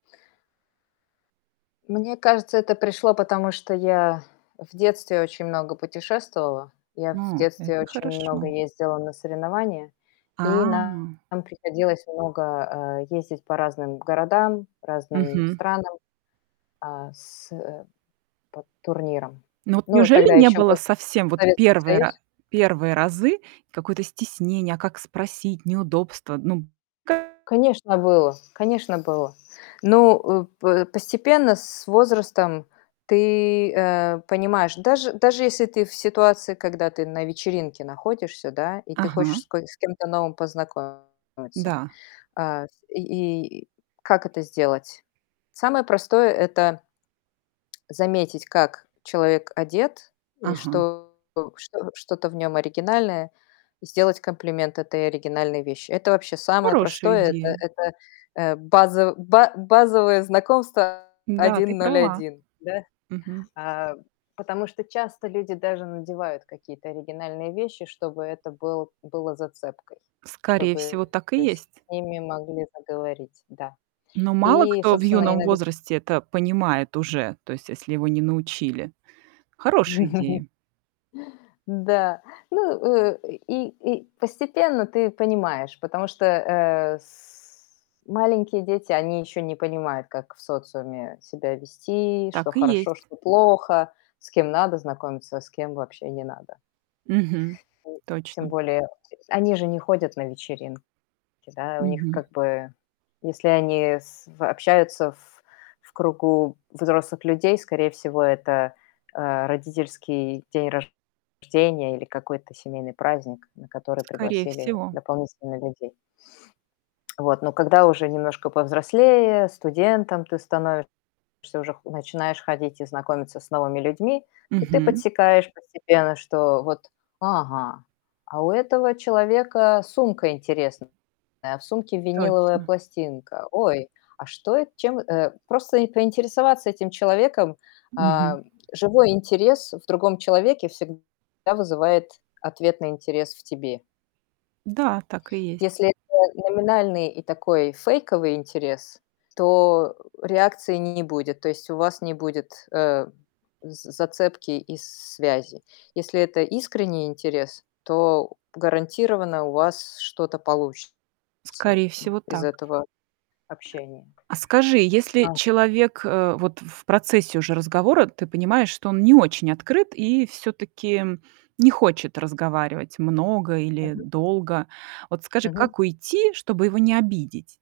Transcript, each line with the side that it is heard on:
left: Мне кажется, это пришло, потому что я в детстве очень много путешествовала. Я в
right: М,
left: детстве
right: это
left: очень много
right: хорошо.
left: ездила на соревнования, и
right: А.
left: нам приходилось много, э, ездить по разным городам, разным
right: Мгм.
left: странам, а, с э, по турнирам.
right: Ну вот
left: Ну, тогда
right: неужели не
left: ещё
right: было
left: был
right: совсем вот
left: Советский
right: 1 ра
left: Союз.
right: 1 разы какое-то стеснение, а как спросить, неудобство? Ну, ка
left: Конечно, было. Конечно, было. Ну, э, п постепенно с возрастом ты, э, понимаешь, даже даже если ты в ситуации, когда ты на вечеринке находишься, да, и ты
right: Ага.
left: хочешь с ко с кем-то новым познакомиться.
right: Да.
left: Э, и и и как это сделать? Самое простое- это заметить, как человек одет и
right: Ага.
left: что что что-то в нём оригинальное, и сделать комплимент этой оригинальной вещи. Это вообще самое
right: Хорошая
left: простое. Это
right: идея.
left: это, э, базо ба базовое знакомство
right: Да, ты
left: один ноль
right: права.
left: один, да?
right: Мгм.
left: А, потому что часто люди даже надевают какие-то оригинальные вещи, чтобы это был было зацепкой,
right: Скорее
left: чтобы
right: всего, так и
left: с
right: есть.
left: ними могли заговорить, да.
right: Но мало
left: И
right: кто в
left: собственно,
right: юном
left: иног
right: возрасте это понимает уже. То есть если его не научили. Хорошая идея.
left: Да. Ну, э, и и постепенно ты понимаешь, потому что, э, с маленькие дети, они еще не понимают, как в социуме себя вести, что
right: Так и
left: хорошо,
right: есть.
left: что плохо, с кем надо знакомиться, а с кем вообще не надо.
right: Мгм,
left: И тем
right: точно.
left: более они же не ходят на вечеринки да. У них
right: Мгм.
left: как бы, если они с в общаются в в кругу взрослых людей, скорее всего, это, э, родительский день рожденья или какой-то семейный праздник, на который
right: Скорее
left: пригласили
right: всего.
left: дополнительно людей. Вот. Но когда уже немножко повзрослее, студентом ты становишься, уже начинаешь ходить и знакомиться с новыми людьми, то ты
right: Мгм.
left: подсекаешь постепенно, что вот: "Ага, а у этого человека сумка интересная, а в сумке виниловая
right: Точно.
left: пластинка. Ой, а что, э, чем" Э, просто поинтересоваться этим человеком.
right: Мгм.
left: А, живой интерес в другом человеке всегда вызывает ответный интерес в тебе.
right: Да, так и есть.
left: Если это номинальный и такой фейковый интерес, то реакции не не будет. То есть у вас не будет, э, з зацепки и с связи. Если это искренний интерес, то гарантированно у вас что-то получится
right: Скорее
left: м,
right: всего,
left: из
right: так.
left: этого общения.
right: А скажи, если
left: А
right: человек, э, вот в процессе уже разговора ты понимаешь, что он не очень открыт и всё-таки не хочет разговаривать много или
left: Мгм.
right: долго. Вот скажи,
left: Мгм.
right: как уйти, чтобы его не обидеть?